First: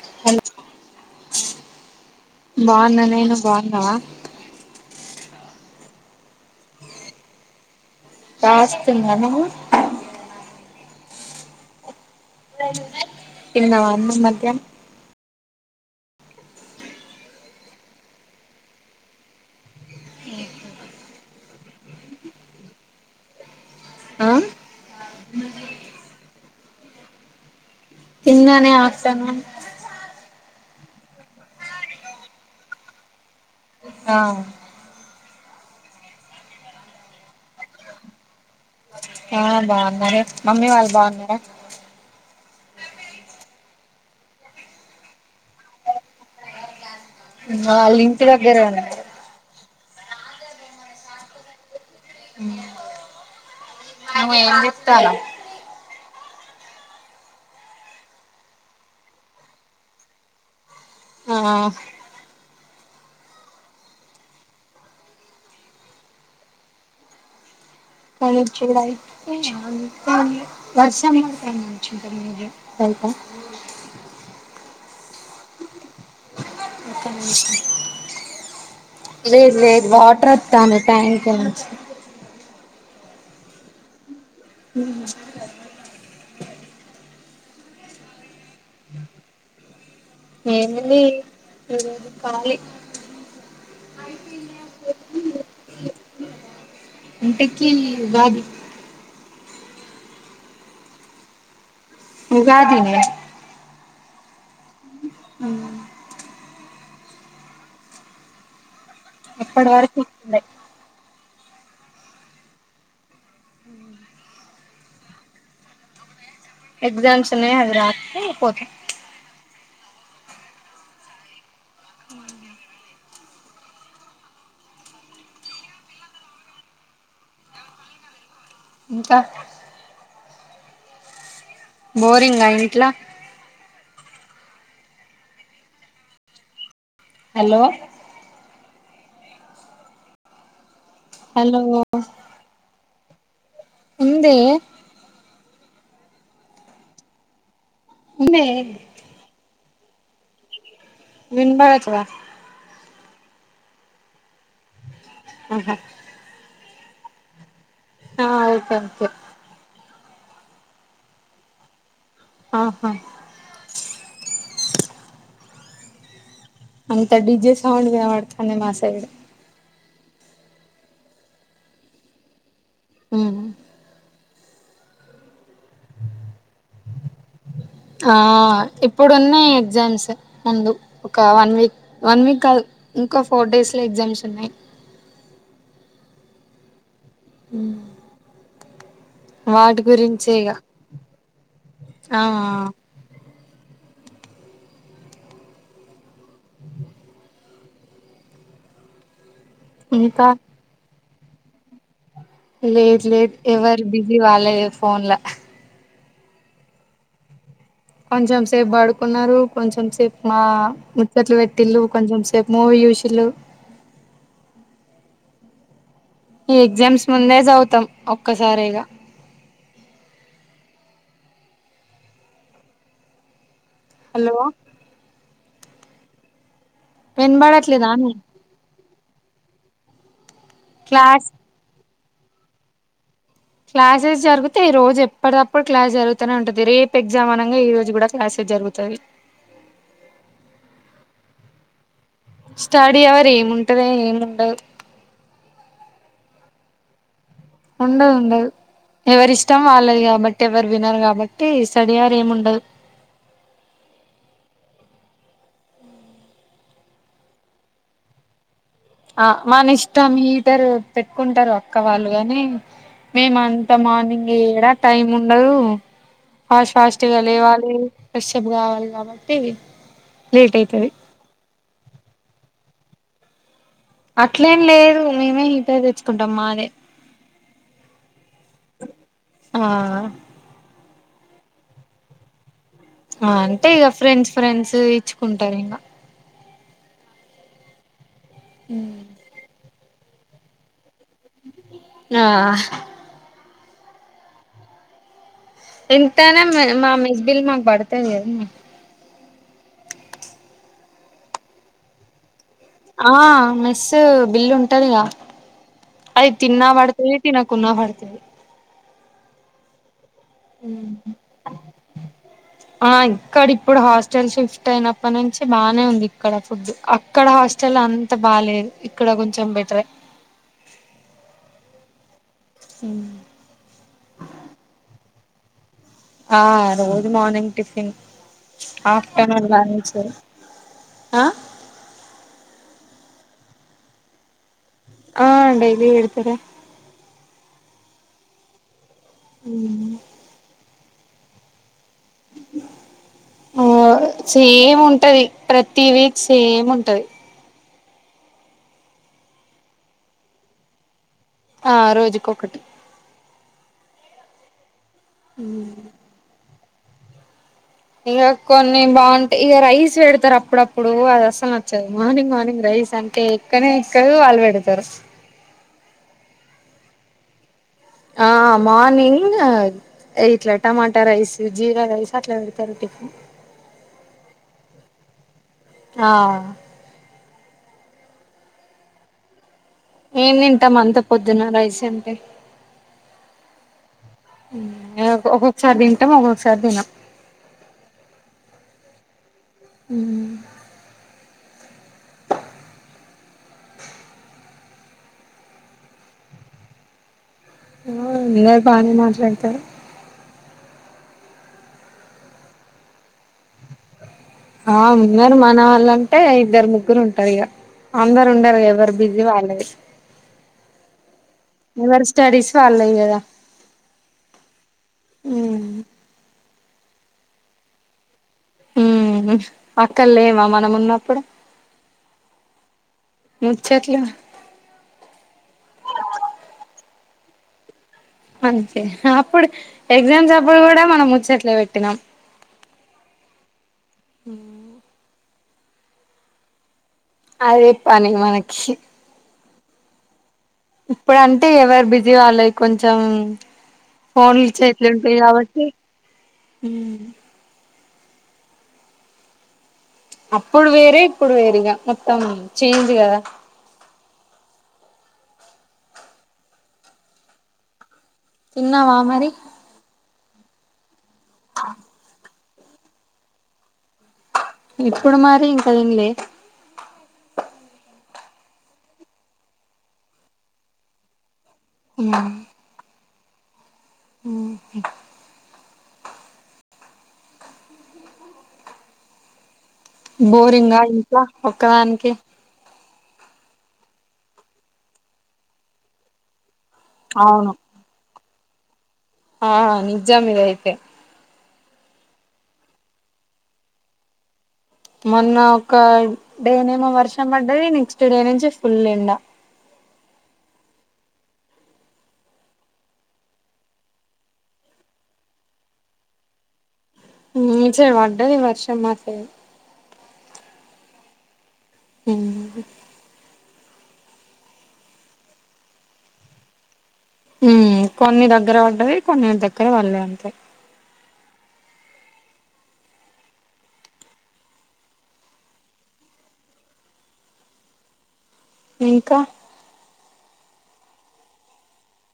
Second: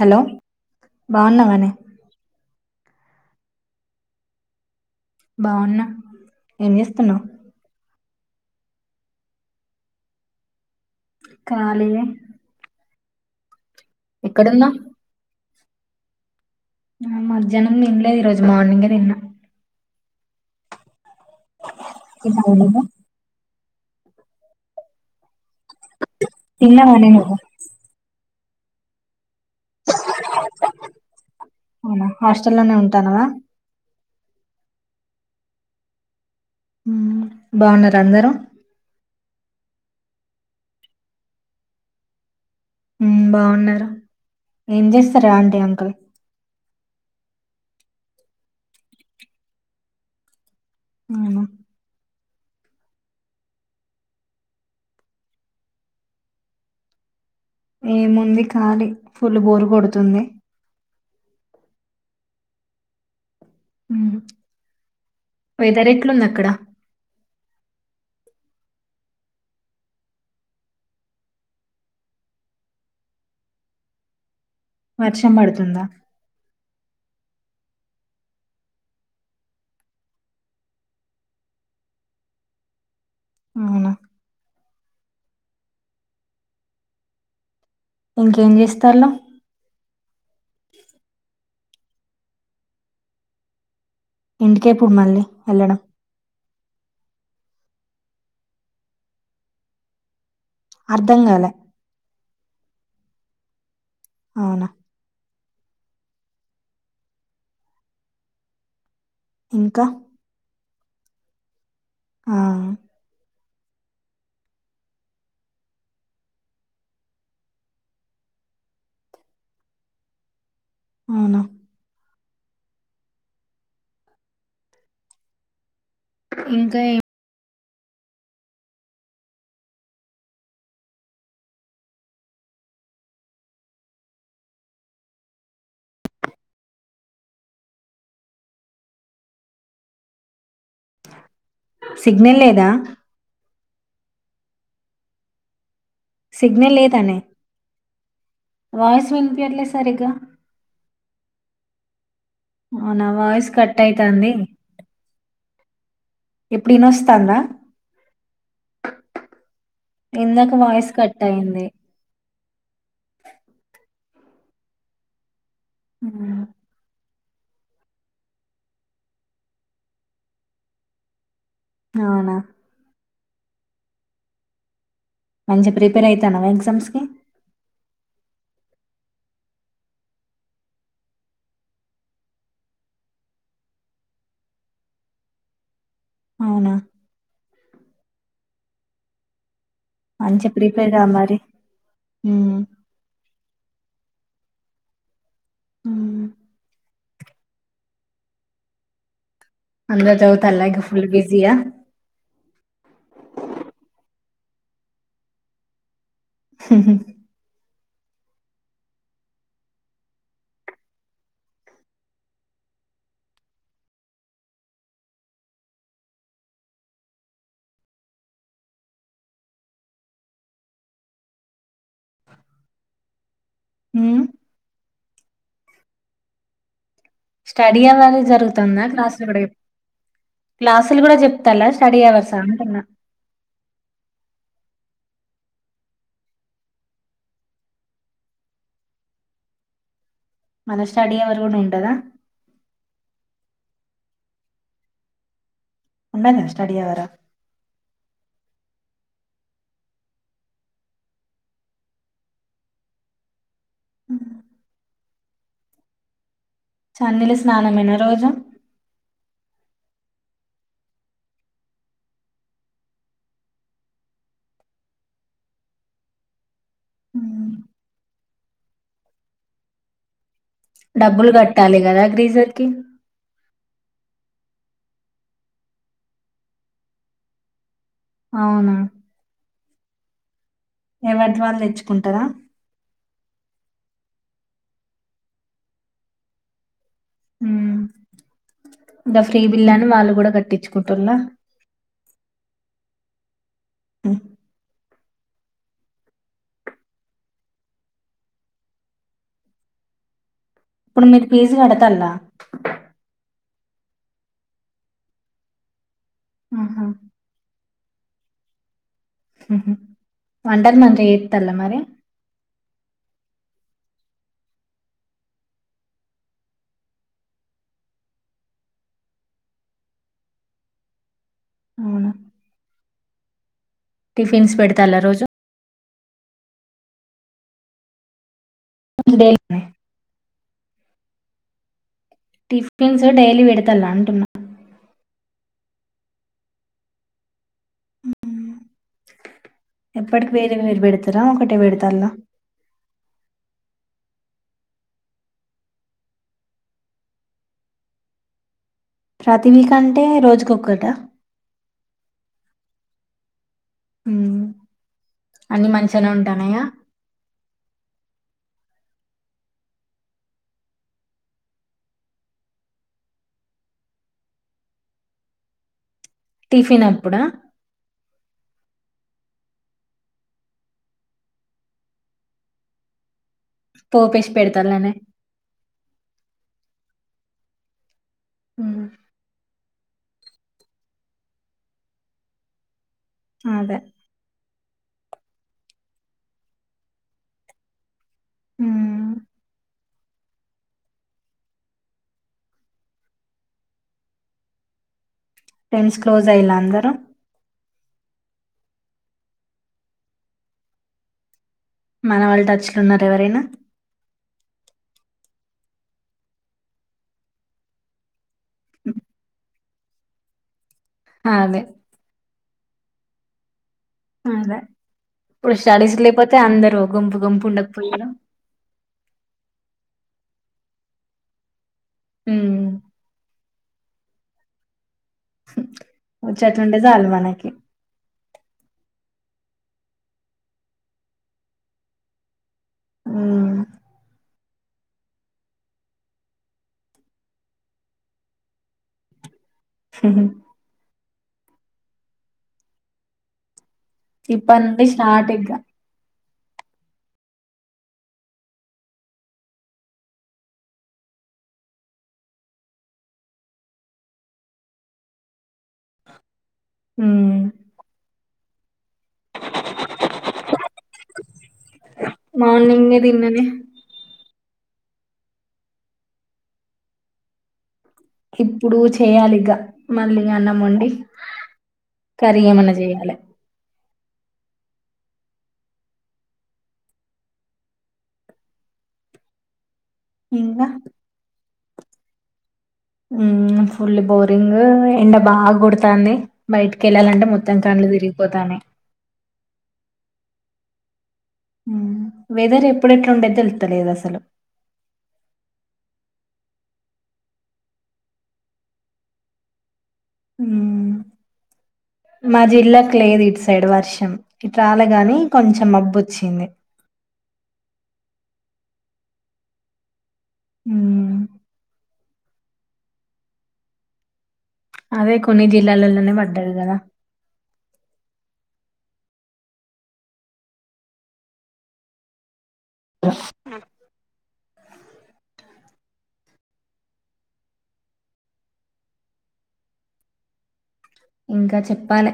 Hello బాన్నావానే బాన్నా బావున్నా ఏం జెస్తన్నావ్ కాస్తుందనా కాలియె తిన్నవా అన్నం మద్యానం ఎక్కడున్నా ఆ మధ్యాహ్నం తిన్లేదు ఈ రోజు మార్నింగే తిన్న. తిన్నావ లేదా ఆ తిన్నావనే నువ్వు తిన్నానే ఆఫ్టర్నూన్ అవునా హాస్టల్ లోనే ఉంటన్నవా అ ఉమ్ బాన్నారా అందరూ ఆ బాన్నారు మమ్మీ వాళ్ బాన్నార? ఉమ్ బావున్నారు ఏం జేస్తర్ అంటీ అంకల్ వాలి ఇంటి దగ్గరే ఉన్న అవునా ఎమో ఏం జెప్తన్నావ్ ఏ ముంది కాలి ఫుల్ బోరు కొడుతుంది ఆ ఉమ్ వెదర్ ఎట్లుంది అక్కడ అడొచ్చే లైట్ కి [unintelligible] వర్షం బడ్తాంది అనుకుంట మే బీ బైట వర్షం పడుతుందా లేద్ లేద్ వాటర్ ఒత్తాంది ట్యాంక్ నుంచి అవునా ఇంకేం జేస్తర్లో ఏముంది ఇంటి దగ్గర కాళీ ఇంటికేప్పుడు మళ్ళీ ఎళ్ళడం ఇంటకి ఉగాది అర్ధం గాల ఉగాది నే అవునా ఇప్పుడి ఇంకా వరకు [unintelligible] ఆ ఎగ్జామ్స్ ఉన్నాయి అవి రాసి పోత అవునా ఇంకా ఇ ఇంకా బోరింగ్ ఆ ఇంట్లో హలో హలో సిగ్నల్ లేదా ముందే. సిగ్నల్ లేదనే. ఉందే వాయిస్ వినిపియట్లే. సరిగా వినుపడొచ్చుగా. అవునా వాయిస్ కటైతుంది. ఆహా‌ హ్. వినోత్సోందా. ఆహ్ ఓకే ఓకే. ఇందాక వాయిస్ కట్ అయింది. ఆహా. ఉమ్ అంత డిజే సౌండ్ వినబడుతుంది మా సైడ్. అవునా. మంచి ప్రిపేర్ అయితన్నావా ఎగ్జామ్స్ కి ఆహ్ ఇప్పుడు ఉన్నాయి ఎగ్జామ్స్ ముందు ఒక వన్ వీక్ వన్ వీక్ కాదు. ఇంకా ఫోర్ డేస్ లో ఎగ్జామ్స్ ఉన్నాయి. అవునా ఉమ్ వాటిక్ మంచిగా ప్రీపేర్ గా మరి. ఆ ఉమ్ అందరూ ఇంకా చదువుతారు లెగ్గు. ఫుల్ బిజీయా. లేదు లేదు ఎవరు బిజీ వాలే ఫోన్ల. ఉహూ. కొంచెం సేపు పాడుకున్నారు. కొంచెం సేపు మా ముచ్చట్లు పెట్టింళు. కొంచెం సేపు మూవీ చూసింలు. ఈ ఎగ్జామ్స్ ముందే చదువుతాం ఒక్కసారిగా. హలో. స్టడీ వినబడట్లేదానే అవర్ జరుగుతుందా క్లాస్ కి కూడా చెప్. క్లాసులు కూడా క్లాస్ చెప్తాలా. స్టడీ అవర్స్ అంటున్నా. క్లాసెస్ జరిగితే ఈ రోజు ఎప్పటికప్పుడు క్లాస్ జరుగుతనే ఉంటది. రేపు ఎగ్జామ్ అనగా ఈ రోజు కూడా క్లాసెస్ జరుగుతది. మన స్టడీ అవర్ కూడా ఉంటదా. స్టడీ అవరు ఏముంటది ఏముండదు. ఉండానే స్టడి అవర్ ఆ. ఉండదుండదు ఎవరి ఇష్టం వాళ్ళది కాబట్టి ఎవరు వినరు కాబట్టి స్టడీ అవర్ ఏమి ఉండదు. చన్నీళ్లు స్నానమేనా రోజు. ఆ మన ఇష్టం హీటర్ పెట్టుకుంటారు అక్క వాళ్ళు కాని మేము అంతా మార్నింగ్ ఎడా టైం ఉండదు. ఫాస్ట్ ఫాస్ట్గా లేవాలి ఫ్రెష్ అప్ కావాలి కాబట్టి. లేట్ అయితది డబ్బులు కట్టాలి కదా గ్రీజర్ కి. అట్లేం లేదు మేమే హీటర్ తెచ్చుకుంటాం మాదే. అవునా ఆహ్. ఎవరిది వాళ్ళు తెచ్చుకుంటారా. ఆహ్ అంటే ఇంకా ఫ్రెండ్స్ ఫ్రెండ్స్ ఇచ్చుకుంటారు ఇంకా. ద ఫ్రీ బిల్లని వాళ్ళు కూడా కట్టించుకుంటుల్ల ఆ ఆ ఎంతైనా మా మెస్బిల్ మాకు పడతది కదా ఇప్పుడు మీరు ఫీస్ కడతాళ్ళ ఆ మెస్సు బిల్లు ఉంటదిగా అది తిన్నా ఆహా పడుతది తినకున్నా పడుతది హహ వంటలు మంచిగా చెత్తాల్లా మరి ఆ ఇక్కడ ఇప్పుడు హాస్టల్ షిఫ్ట్ అయినప్ప నుంచి బానే ఉంది ఇక్కడ ఫుడ్ అక్కడ హాస్టల్ అంత బాలేేదు ఇక్కడ కొంచెం బెటరే అవును ఆ టిఫిన్స్ పెడతాలా రోజు ఆ రోజు morning tiffin afternoon daily lunch ఆ టిఫిన్స్ డైలీ పెడతల అంటున్నా ఆ డైలీ పెడతరే ఎప్పటికి వేరే వేరు పెడతారు తరా ఒకటే పెడుతాల్ల ఆ సేమ్ ఉంటది ప్రతి వీక్ సేమ్ ఉంటది ప్రతి వీక్ అంటే రోజుకొక్కట ఆ రోజుకి ఒకటి హూ అన్ని మంచిగానే ఉంటానయా ఇక కొన్ని బాగుంటయి ఇగా రైస్ పెడతరు అప్పుడప్పుడు అది అసలు నచ్చదు మార్నింగ్ మార్నింగ్ రైస్ అంటే ఎక్కనే ఎక్కదు వాళ్ళు పెడతారు టిఫిన్ అప్పుడా ఆ మార్నింగ్ ఇట్లా టమాటా రైస్ జీరా రైస్ అట్లా పెడతారు టిఫిన్ పోపేసి పెడతాలనే ఆ హూ ఏ తింటం అంత పొద్దున్న రైస్ అంటే అదే ఒక్కొక్కసారి తింటాం ఒక్కొక్కసారి తినం హూ హూ ఫ్రెండ్స్ క్లోజ్ అయిల్ అందరు ఆ అందరూ బానే మాట్లాడుతారు మన వాళ్ళు టచ్ల ఉన్నారా ఎవరైనా ఆ ఉన్నారు మన వాళ్ళంటే ఇద్దరు ముగ్గురు ఉంటరు ఇక అందరు ఉండరు గా ఎవరు బిజీ వాళ్ళది అదే. ఎవరి స్టడీస్ వాళ్ళయి కదా అదే ఇప్పుడు స్టడీస్ లేపోతే అందరు గుంపుగుంపు ఉండకపోయేదా ఉను అక్కడ లేమా మనం ఉన్నప్పుడు అవును ముచ్చట్లు ముచ్చట్లు ఉంటే చాలు మనకి అంతే అప్పుడు ఎగ్జామ్స్ అప్పుడు కూడా మనం ముచ్చట్లు పెట్టినాం హ్మ్. అదే పని మనకి హ్మ్ ఇప్పుడుంటే ఎవరు బిజీ వాళ్ళది కొంచెం ఫోన్లు ఇప్పటి నుండి చేతులొ ఉంటాయి స్టార్ట్ ఇగ. కాబట్టి ఉన్ అప్పుడు వేరే ఇప్పుడు వేరుగా మొత్తం చేంజ్ కదా మూ తిన్నావా మరి మార్నింగ్ ఏ తిన్నా నేను ఇప్పుడు మరి ఇంకా ఇన్ లే ఇప్పుడు చేయాలి ఇగ మళ్ళీ అన్నం వండి కర్రీ ఏమన్నా చేయాలె ఉహు ఇంగా? బోరింగ్ అంత ఒక్కదానికి ఫుల్ బోరింగ్ ఎండ బాగా కొడుతాంది బయటికి వెళ్ళాలంటే అవును మొత్తం కన్లు తిరిగు పొతానే ఆ నిజాం ఇది అయితే వెదర్ ఎప్పుడెట్లాండేది తెలుతలేదు అసలు మొన్న ఒక డేనేమో వర్షం పడ్డది నెక్స్ట్ డే నుంచి ఫుల్ ఎండా మా జిల్లాకు లేదు ఇటు సైడ్ వర్షం ఇటు రాలే గాని కొంచెం మబ్బు వచ్చింది కొంచెం పాడ్డాది వర్షం మాకు అవున అవునండీ అదే కొన్ని జిల్లాలలోనే పడ్డాది కదా కొన్ని దగ్గర పడ్డది కొన్ని దగ్గర పల్లే అంతే [inaudible] ఇంకా ఇంకా చెప్పాలే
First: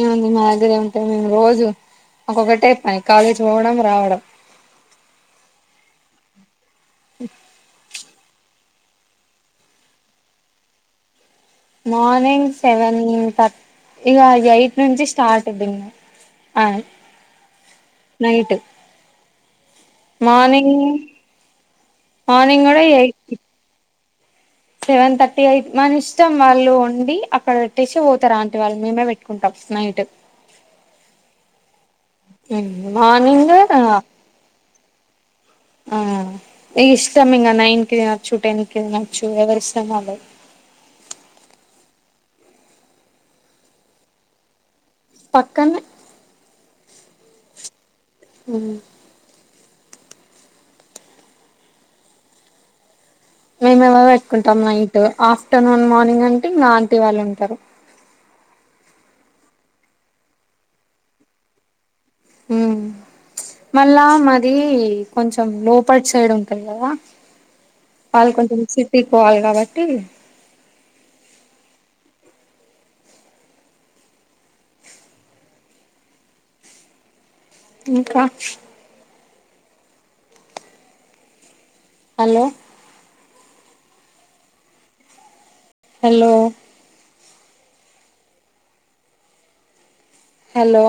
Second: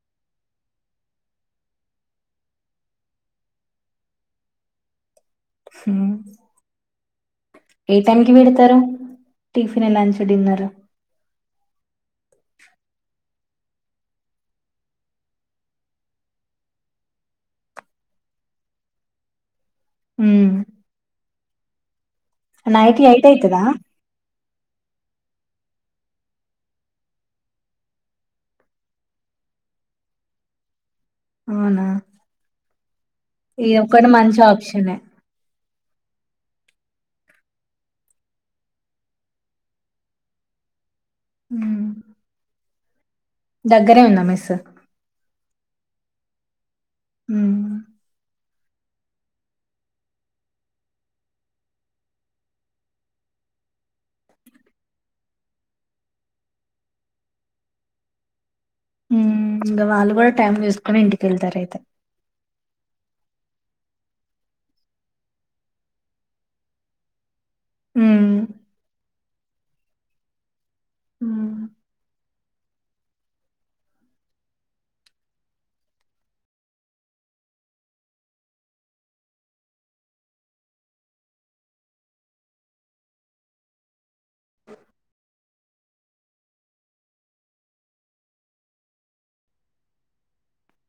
ఏముంది మా దగ్గర ఏమింటే మేము రోజు ఒక్కొక్కటి అయి పని కాలేజీ పోవడం రావడం హ్మ్ ఉప్ ఏ టైమ్ కి పెడతారు tiffin lunch dinner morning seven థాట్ ఇగ ఎయిట్ నుంచి స్టార్ట్ డిన్నార్ హ్మ్ ఆ మార్నింగ్ కూడా నైట్ ఎయిట్ అయితదా సెవెన్ థర్టీ అయి మన ఇష్టం వాళ్ళు వండి అక్కడ పెట్టేసి పోతారు ఆంటి వాళ్ళు మేమే పెట్టుకుంటాం నైట్ వునా మా నింగే మంచి ఆప్షనే ఆ ఇస్తాం ఇంగ నైన్ కి తినొచ్చు టెన్ కి తినొచ్చు ఎవరి ఇష్టం వాళ్ళది. హ్మ్ దగ్గరే ఉందా మెస్ పక్కన్నె మ్ మ్ మేమేమో పెట్టుకుంటాం నైట్ ఆఫ్టర్నూన్ మార్నింగ్ అంటే ఇంగా ఆంటీ వాళ్ళు ఉంటారు. మ్ ఇంకా వాళ్ళు కూడా టైమ్ తీసుకుని ఇంటికెళ్తారు అయితే మ్ మళ్ళా మాది కొంచెం లోపల సైడ్ ఉంటుంది కదా వాళ్ళు హ్మ్. కొంచెం సిటికి పోవాలి కాబట్టి హ్మ్. ఇంకా హలో హలో హలో